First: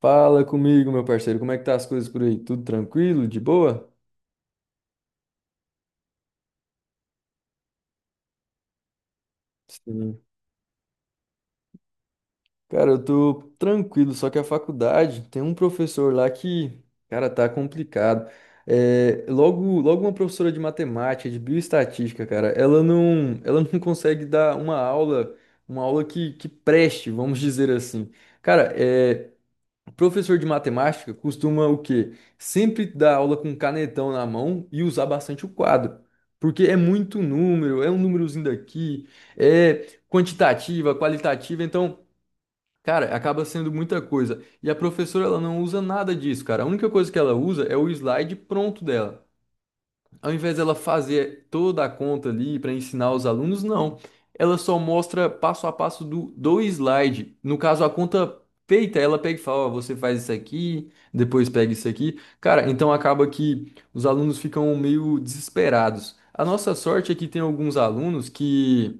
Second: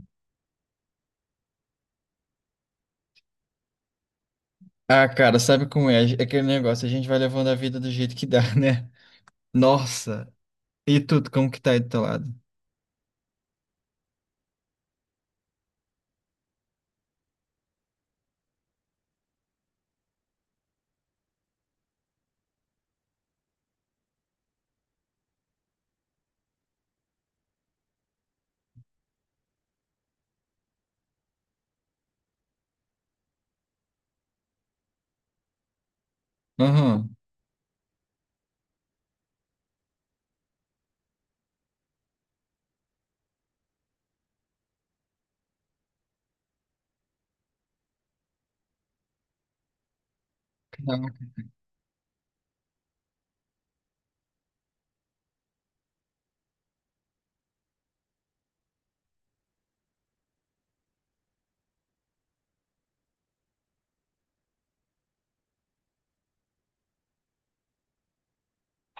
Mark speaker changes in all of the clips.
Speaker 1: Fala comigo, meu parceiro. Como é que tá as coisas por aí? Tudo tranquilo? De boa?
Speaker 2: Ah, cara, sabe como é? É aquele negócio, a gente vai levando a vida do jeito que dá, né?
Speaker 1: Sim.
Speaker 2: Nossa! E tudo, como que tá aí do teu lado?
Speaker 1: Cara, eu tô tranquilo, só que a faculdade tem um professor lá que, cara, tá complicado. É, logo, logo uma professora de matemática, de bioestatística, cara, ela não consegue dar uma aula que preste, vamos dizer assim. Cara, é, professor de matemática costuma o quê? Sempre dar aula com canetão na mão e usar bastante o quadro. Porque é
Speaker 2: Aham.
Speaker 1: muito número, é um númerozinho daqui, é quantitativa, qualitativa, então, cara, acaba sendo muita coisa. E a professora, ela não usa nada disso, cara. A única coisa que ela usa é o slide pronto dela ao invés dela
Speaker 2: Caraca.
Speaker 1: fazer toda a conta ali para ensinar os alunos, não. Ela só mostra passo a passo do slide. No caso, a conta feita, ela pega e fala, ó, você faz isso aqui, depois pega isso aqui. Cara, então acaba que os alunos ficam meio desesperados. A nossa sorte é que tem alguns alunos que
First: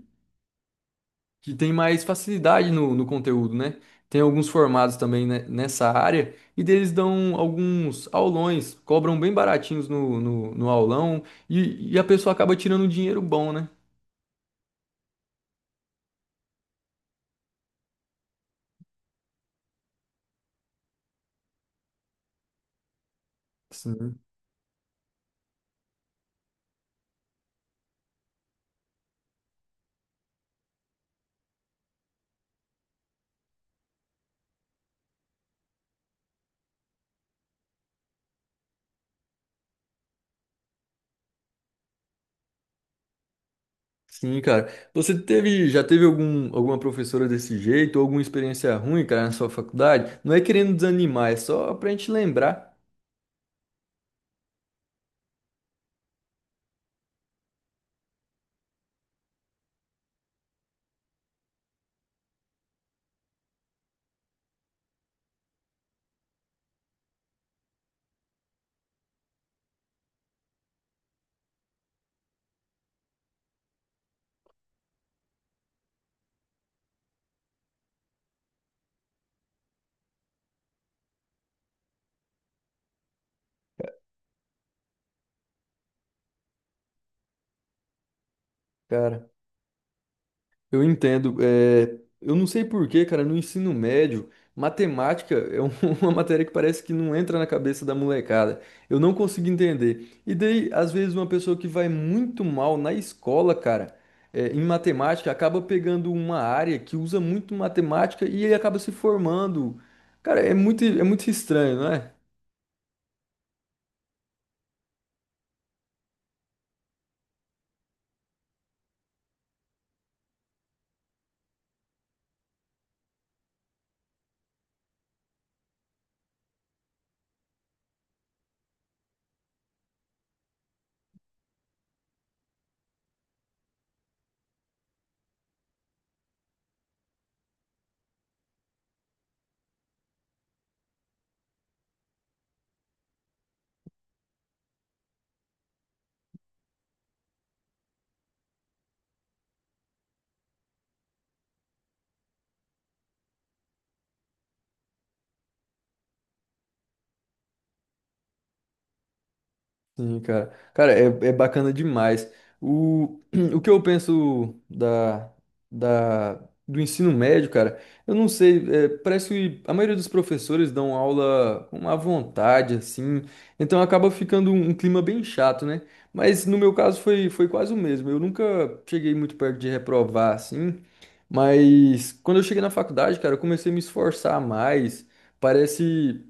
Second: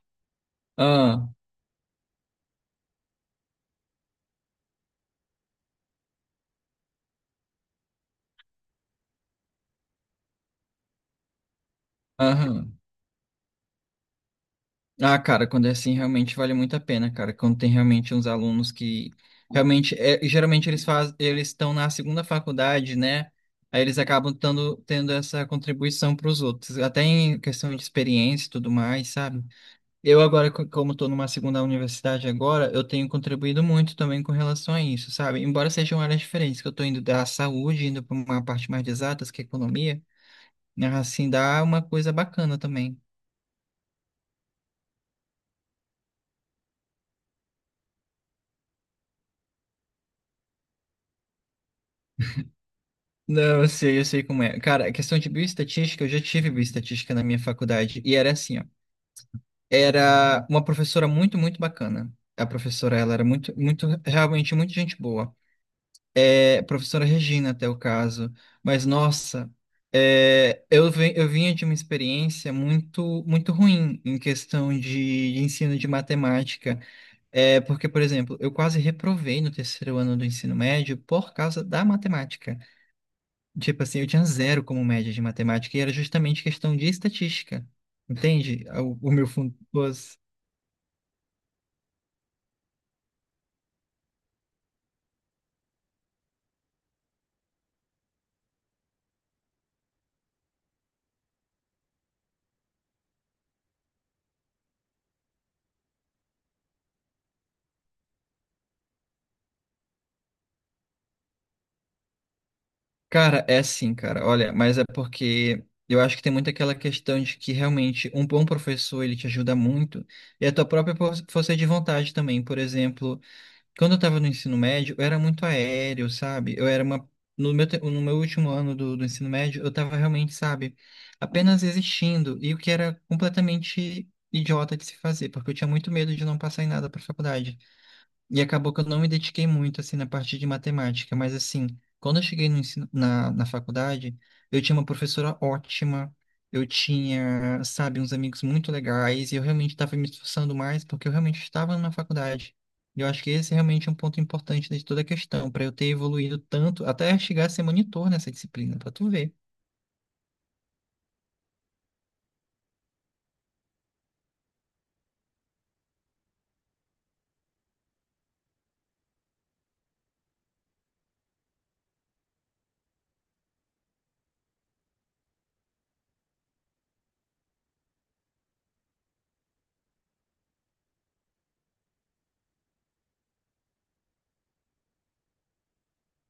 Speaker 2: Ah,
Speaker 1: que tem mais facilidade no conteúdo, né? Tem alguns formados também né, nessa área e deles dão alguns aulões, cobram bem baratinhos no aulão e a pessoa acaba
Speaker 2: aham.
Speaker 1: tirando um dinheiro bom, né?
Speaker 2: Ah, cara, quando é assim, realmente vale muito a pena, cara. Quando tem realmente uns alunos que realmente, geralmente eles estão na segunda faculdade, né? Aí eles
Speaker 1: Sim.
Speaker 2: acabam tendo essa contribuição para os outros, até em questão de experiência e tudo mais, sabe? Eu agora, como estou numa segunda universidade agora, eu tenho contribuído muito também com relação a isso, sabe? Embora sejam áreas diferentes, que eu estou indo da saúde, indo para uma parte mais de exatas, que é economia, né? Assim dá uma coisa bacana também.
Speaker 1: Sim, cara. Você teve, já teve algum, alguma professora desse jeito, ou alguma experiência ruim, cara, na sua faculdade? Não é querendo desanimar, é só pra gente lembrar,
Speaker 2: Não, eu sei como é. Cara, a questão de bioestatística, eu já tive bioestatística na minha faculdade, e era assim, ó. Era uma professora muito, muito bacana. A professora, ela era muito, muito, realmente muito gente boa. É, professora Regina, até o caso. Mas, nossa, eu vinha de uma experiência muito, muito ruim em questão de ensino de matemática. É, porque, por exemplo, eu quase reprovei no terceiro ano do ensino médio por causa da matemática. Tipo assim, eu tinha zero como média de matemática e era justamente questão de estatística. Entende? O meu
Speaker 1: cara.
Speaker 2: fundo.
Speaker 1: Eu entendo. É, eu não sei por quê, cara, no ensino médio, matemática é um- uma matéria que parece que não entra na cabeça da molecada. Eu não consigo entender. E daí, às vezes, uma pessoa que vai muito mal na escola, cara, é, em matemática, acaba pegando uma área que usa muito matemática e ele acaba se formando. Cara, é muito estranho, não é?
Speaker 2: Cara, é sim, cara. Olha, mas é porque eu acho que tem muito aquela questão de que realmente um bom professor ele te ajuda muito e a tua própria força de vontade também. Por exemplo, quando eu estava no ensino médio, eu era muito aéreo, sabe? Eu era uma No meu no meu último ano do ensino médio, eu estava realmente, sabe, apenas existindo e o que era completamente idiota de se fazer, porque eu tinha muito medo de não passar em nada para faculdade. E acabou que eu não me dediquei muito, assim, na parte de matemática, mas, assim, quando eu cheguei no ensino, na faculdade, eu tinha uma professora ótima, eu tinha, sabe, uns amigos muito legais, e eu realmente estava me esforçando mais porque eu realmente estava na faculdade. E eu acho que esse é realmente um ponto importante né, de toda a questão, para eu ter evoluído tanto, até chegar a ser monitor nessa disciplina, para tu ver.
Speaker 1: Sim, cara. Cara, é, é bacana demais. O, o que eu penso da do ensino médio, cara, eu não sei, é, parece que a maioria dos professores dão aula com uma vontade, assim, então acaba ficando um clima bem chato, né? Mas no meu caso foi quase o mesmo. Eu nunca cheguei muito perto de reprovar, assim, mas quando eu cheguei na faculdade, cara, eu comecei a me esforçar mais. Parece.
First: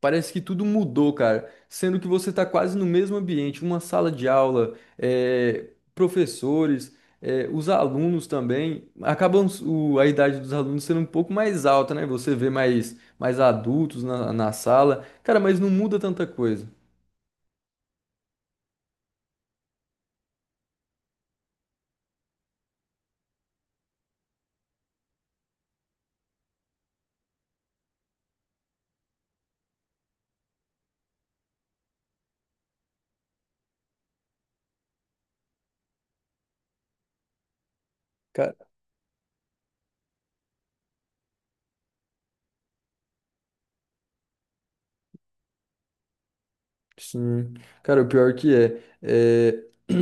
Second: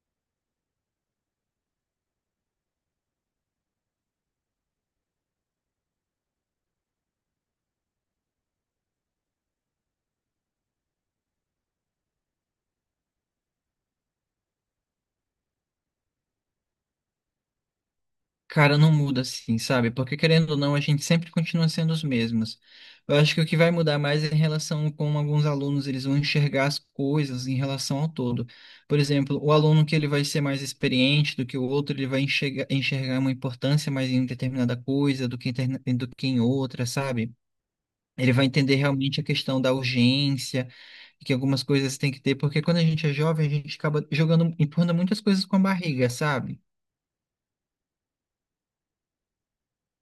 Speaker 1: Parece que tudo mudou, cara. Sendo que você está quase no mesmo ambiente, uma sala de aula, professores, os alunos também. Acabam o- a idade dos alunos sendo um pouco mais alta, né? Você vê mais, mais adultos na sala. Cara, mas não muda tanta coisa.
Speaker 2: Cara, não muda assim, sabe? Porque querendo ou não, a gente sempre continua sendo os mesmos. Eu acho que o que vai mudar mais é em relação como alguns alunos eles vão enxergar as coisas em relação ao todo. Por exemplo, o aluno que ele vai ser mais experiente do que o outro, ele vai enxergar uma importância mais em determinada coisa do que, do que em outra, sabe? Ele vai entender realmente a questão da urgência, que algumas coisas tem que ter, porque quando a gente é jovem, a gente acaba jogando, empurrando muitas coisas com a barriga, sabe?
Speaker 1: Sim. Cara, o pior que é, é,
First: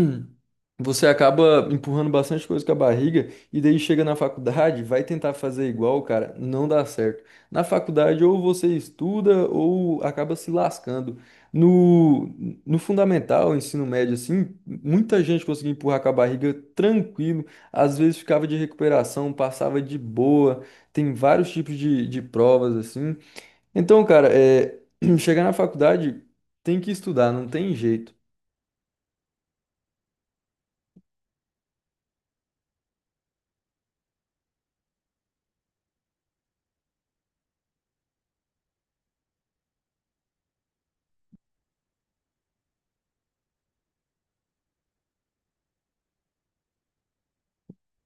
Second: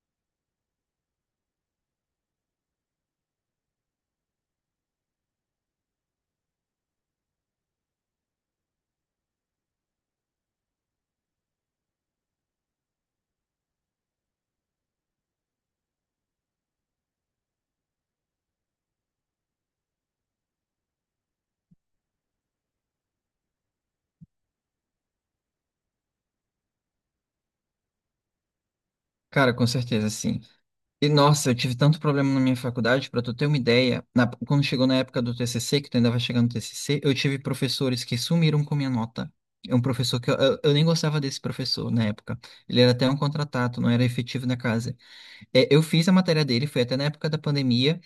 Speaker 1: você acaba empurrando bastante coisa com a barriga e daí chega na faculdade, vai tentar fazer igual, cara, não dá certo. Na faculdade ou você estuda ou acaba se lascando. No, no fundamental, ensino médio, assim, muita gente conseguia empurrar com a barriga tranquilo, às vezes ficava de recuperação, passava de boa, tem vários tipos de provas, assim. Então, cara, é, chegar na faculdade tem que estudar, não tem jeito.
Speaker 2: Cara, com certeza, sim. E nossa, eu tive tanto problema na minha faculdade, pra tu ter uma ideia, quando chegou na época do TCC, que tu ainda vai chegar no TCC, eu tive professores que sumiram com minha nota. É um professor que eu nem gostava desse professor na época. Ele era até um contratado, não era efetivo na casa. É, eu fiz a matéria dele, foi até na época da pandemia.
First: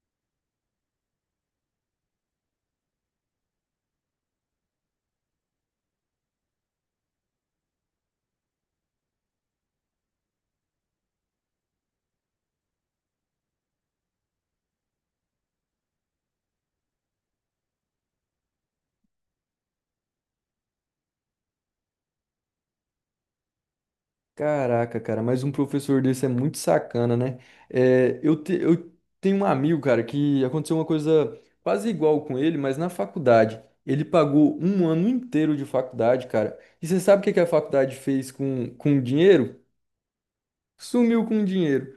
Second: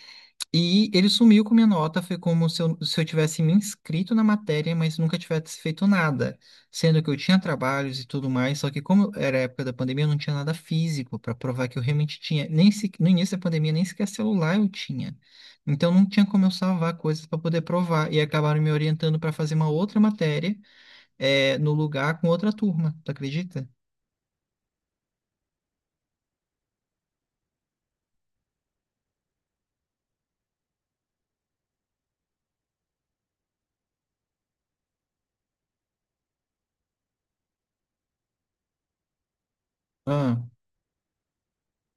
Speaker 2: E ele sumiu com minha nota, foi como se eu tivesse me inscrito na matéria, mas nunca tivesse feito nada, sendo que eu tinha trabalhos e tudo mais, só que como era a época da pandemia, eu não tinha nada físico para provar que eu realmente tinha, nem se, no início da pandemia nem sequer celular eu tinha. Então não tinha como eu salvar coisas para poder provar, e acabaram me orientando para fazer uma outra matéria, no lugar com outra turma, tu acredita?
Speaker 1: Caraca, cara, mas um professor desse é muito sacana, né? É, eu, te- eu tenho um amigo, cara, que aconteceu uma coisa quase igual com ele, mas na faculdade. Ele pagou um ano inteiro de faculdade, cara. E você sabe o que que a faculdade fez com o dinheiro?
Speaker 2: Ah,
Speaker 1: Sumiu com o dinheiro.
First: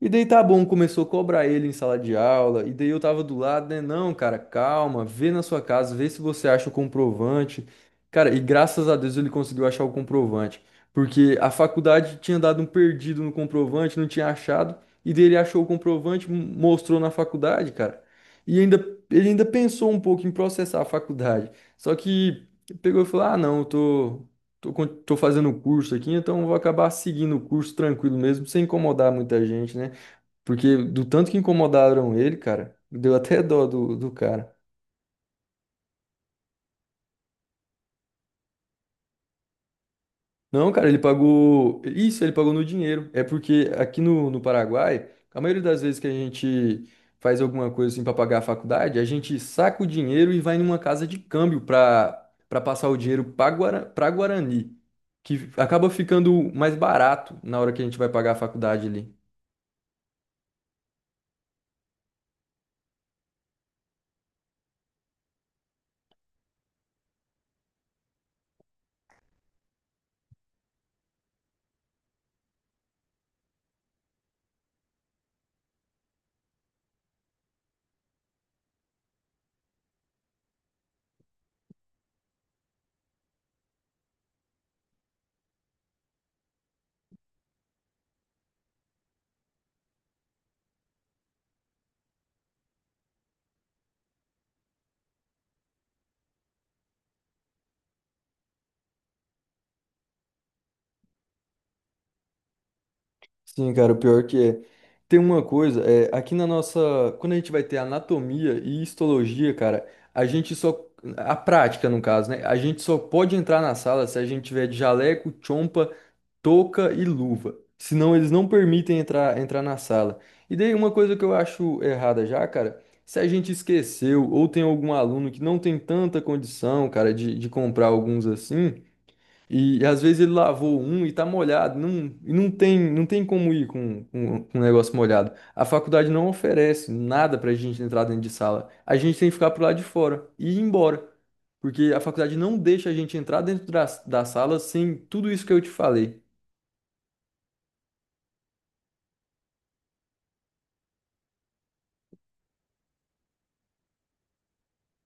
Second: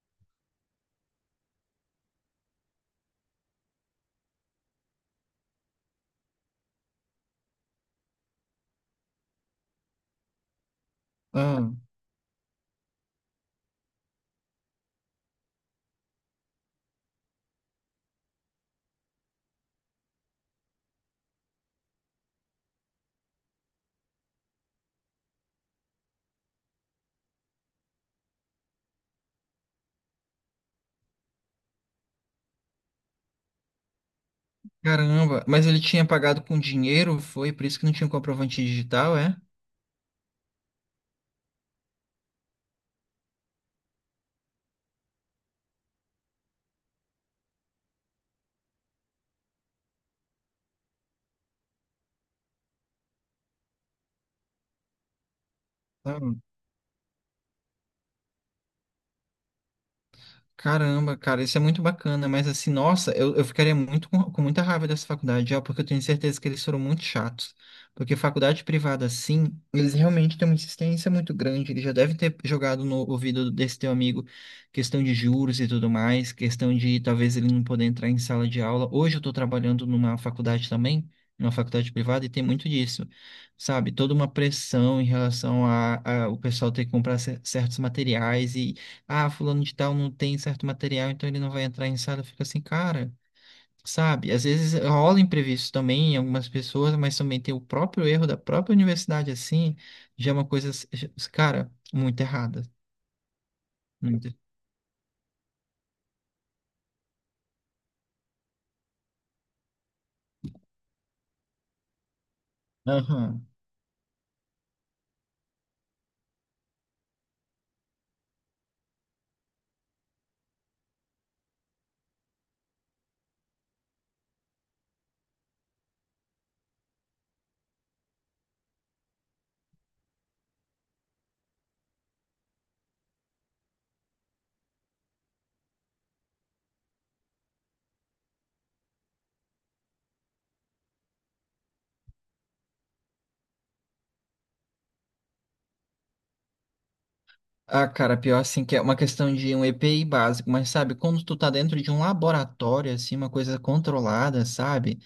Speaker 1: E daí tá bom, começou a cobrar ele em sala de aula. E daí eu tava do lado, né? Não, cara, calma, vê na sua casa, vê se você acha o comprovante. Cara, e graças a Deus ele conseguiu achar o comprovante. Porque a
Speaker 2: ah.
Speaker 1: faculdade tinha dado um perdido no comprovante, não tinha achado. E daí ele achou o comprovante, m- mostrou na faculdade, cara. E ainda, ele ainda pensou um pouco em processar a faculdade. Só que pegou e falou: ah, não, eu tô. Tô, con- tô fazendo o curso aqui, então eu vou acabar seguindo o curso tranquilo mesmo, sem incomodar muita gente, né? Porque do tanto que incomodaram ele, cara, deu até dó do cara.
Speaker 2: Caramba, mas ele tinha pagado com dinheiro, foi por isso que não tinha comprovante digital, é?
Speaker 1: Não, cara, ele pagou. Isso, ele pagou no dinheiro. É porque aqui no Paraguai, a maioria das vezes que a gente faz alguma coisa assim pra pagar a faculdade, a gente saca o dinheiro e vai numa casa de câmbio pra passar o dinheiro pra, Guara, pra Guarani, que acaba ficando mais barato na hora que a gente vai pagar a faculdade ali.
Speaker 2: Caramba, cara, isso é muito bacana, mas assim, nossa, eu ficaria muito com muita raiva dessa faculdade, ó, porque eu tenho certeza que eles foram muito chatos. Porque faculdade privada, assim, eles realmente têm uma insistência muito grande. Eles já devem ter jogado no ouvido desse teu amigo questão de juros e tudo mais, questão de talvez ele não poder entrar em sala de aula. Hoje eu tô trabalhando numa faculdade também, numa faculdade privada, e tem muito disso, sabe? Toda uma pressão em relação a o pessoal ter que comprar certos materiais, ah, fulano de tal não tem certo material, então ele não vai entrar em sala, fica assim, cara, sabe? Às vezes rola imprevisto também em algumas pessoas, mas também tem o próprio erro da própria universidade, assim, já é uma coisa, cara, muito errada.
Speaker 1: Sim, cara, o pior
Speaker 2: Muito.
Speaker 1: que é. Tem uma coisa, é, aqui na nossa. Quando a gente vai ter anatomia e histologia, cara, a gente só. A prática, no caso, né? A gente só pode
Speaker 2: Aham.
Speaker 1: entrar na sala se a gente tiver de jaleco, chompa, touca e luva. Senão eles não permitem entrar, entrar na sala. E daí uma coisa que eu acho errada já, cara, se a gente esqueceu ou tem algum aluno que não tem tanta condição, cara, de comprar alguns assim. E às vezes ele lavou um e tá molhado, não, e não tem, não tem como ir com um negócio molhado. A faculdade não oferece nada pra gente entrar dentro de sala. A gente tem que ficar pro lado de fora e ir embora. Porque a faculdade não deixa a gente entrar dentro da sala sem tudo isso que eu te falei.
Speaker 2: Ah, cara, pior assim, que é uma questão de um EPI básico, mas sabe, quando tu tá dentro de um laboratório, assim, uma coisa controlada, sabe?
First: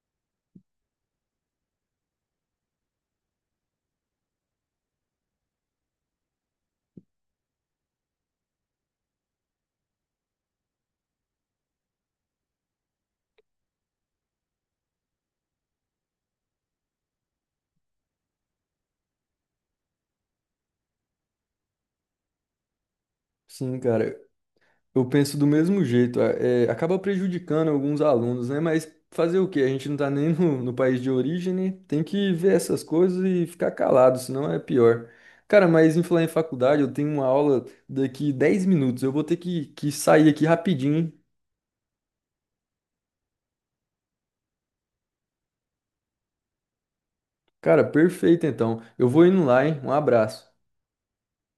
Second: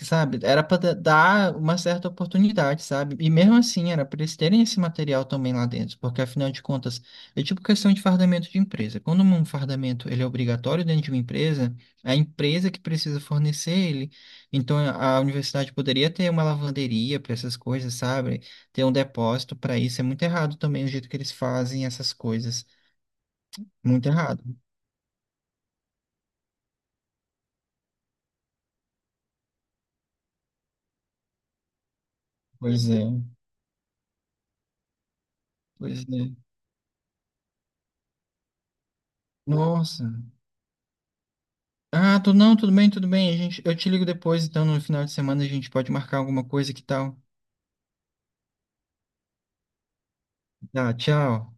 Speaker 2: Sabe? Era para dar uma certa oportunidade, sabe? E mesmo assim, era para eles terem esse material também lá dentro, porque afinal de contas, é tipo questão de fardamento de empresa. Quando um fardamento ele é obrigatório dentro de uma empresa, é a empresa que precisa fornecer ele. Então, a universidade poderia ter uma lavanderia para essas coisas, sabe? Ter um depósito para isso. É muito errado também o jeito que eles fazem essas coisas.
Speaker 1: Sim,
Speaker 2: Muito
Speaker 1: cara.
Speaker 2: errado.
Speaker 1: Eu penso do mesmo jeito, é, é, acaba prejudicando alguns alunos, né? Mas fazer o quê? A gente não tá nem no país de origem, né? Tem que ver essas
Speaker 2: Pois é.
Speaker 1: coisas e ficar calado, senão é pior. Cara, mas em
Speaker 2: Pois
Speaker 1: falar em
Speaker 2: é.
Speaker 1: faculdade, eu tenho uma aula daqui 10 minutos, eu vou ter que
Speaker 2: Nossa.
Speaker 1: sair aqui rapidinho. Hein?
Speaker 2: Ah, tu não, tudo bem, tudo bem. A gente, eu te ligo depois, então no final de semana a gente pode marcar alguma coisa que tal.
Speaker 1: Cara, perfeito então. Eu vou indo lá, hein? Um abraço.
Speaker 2: Tá, tchau.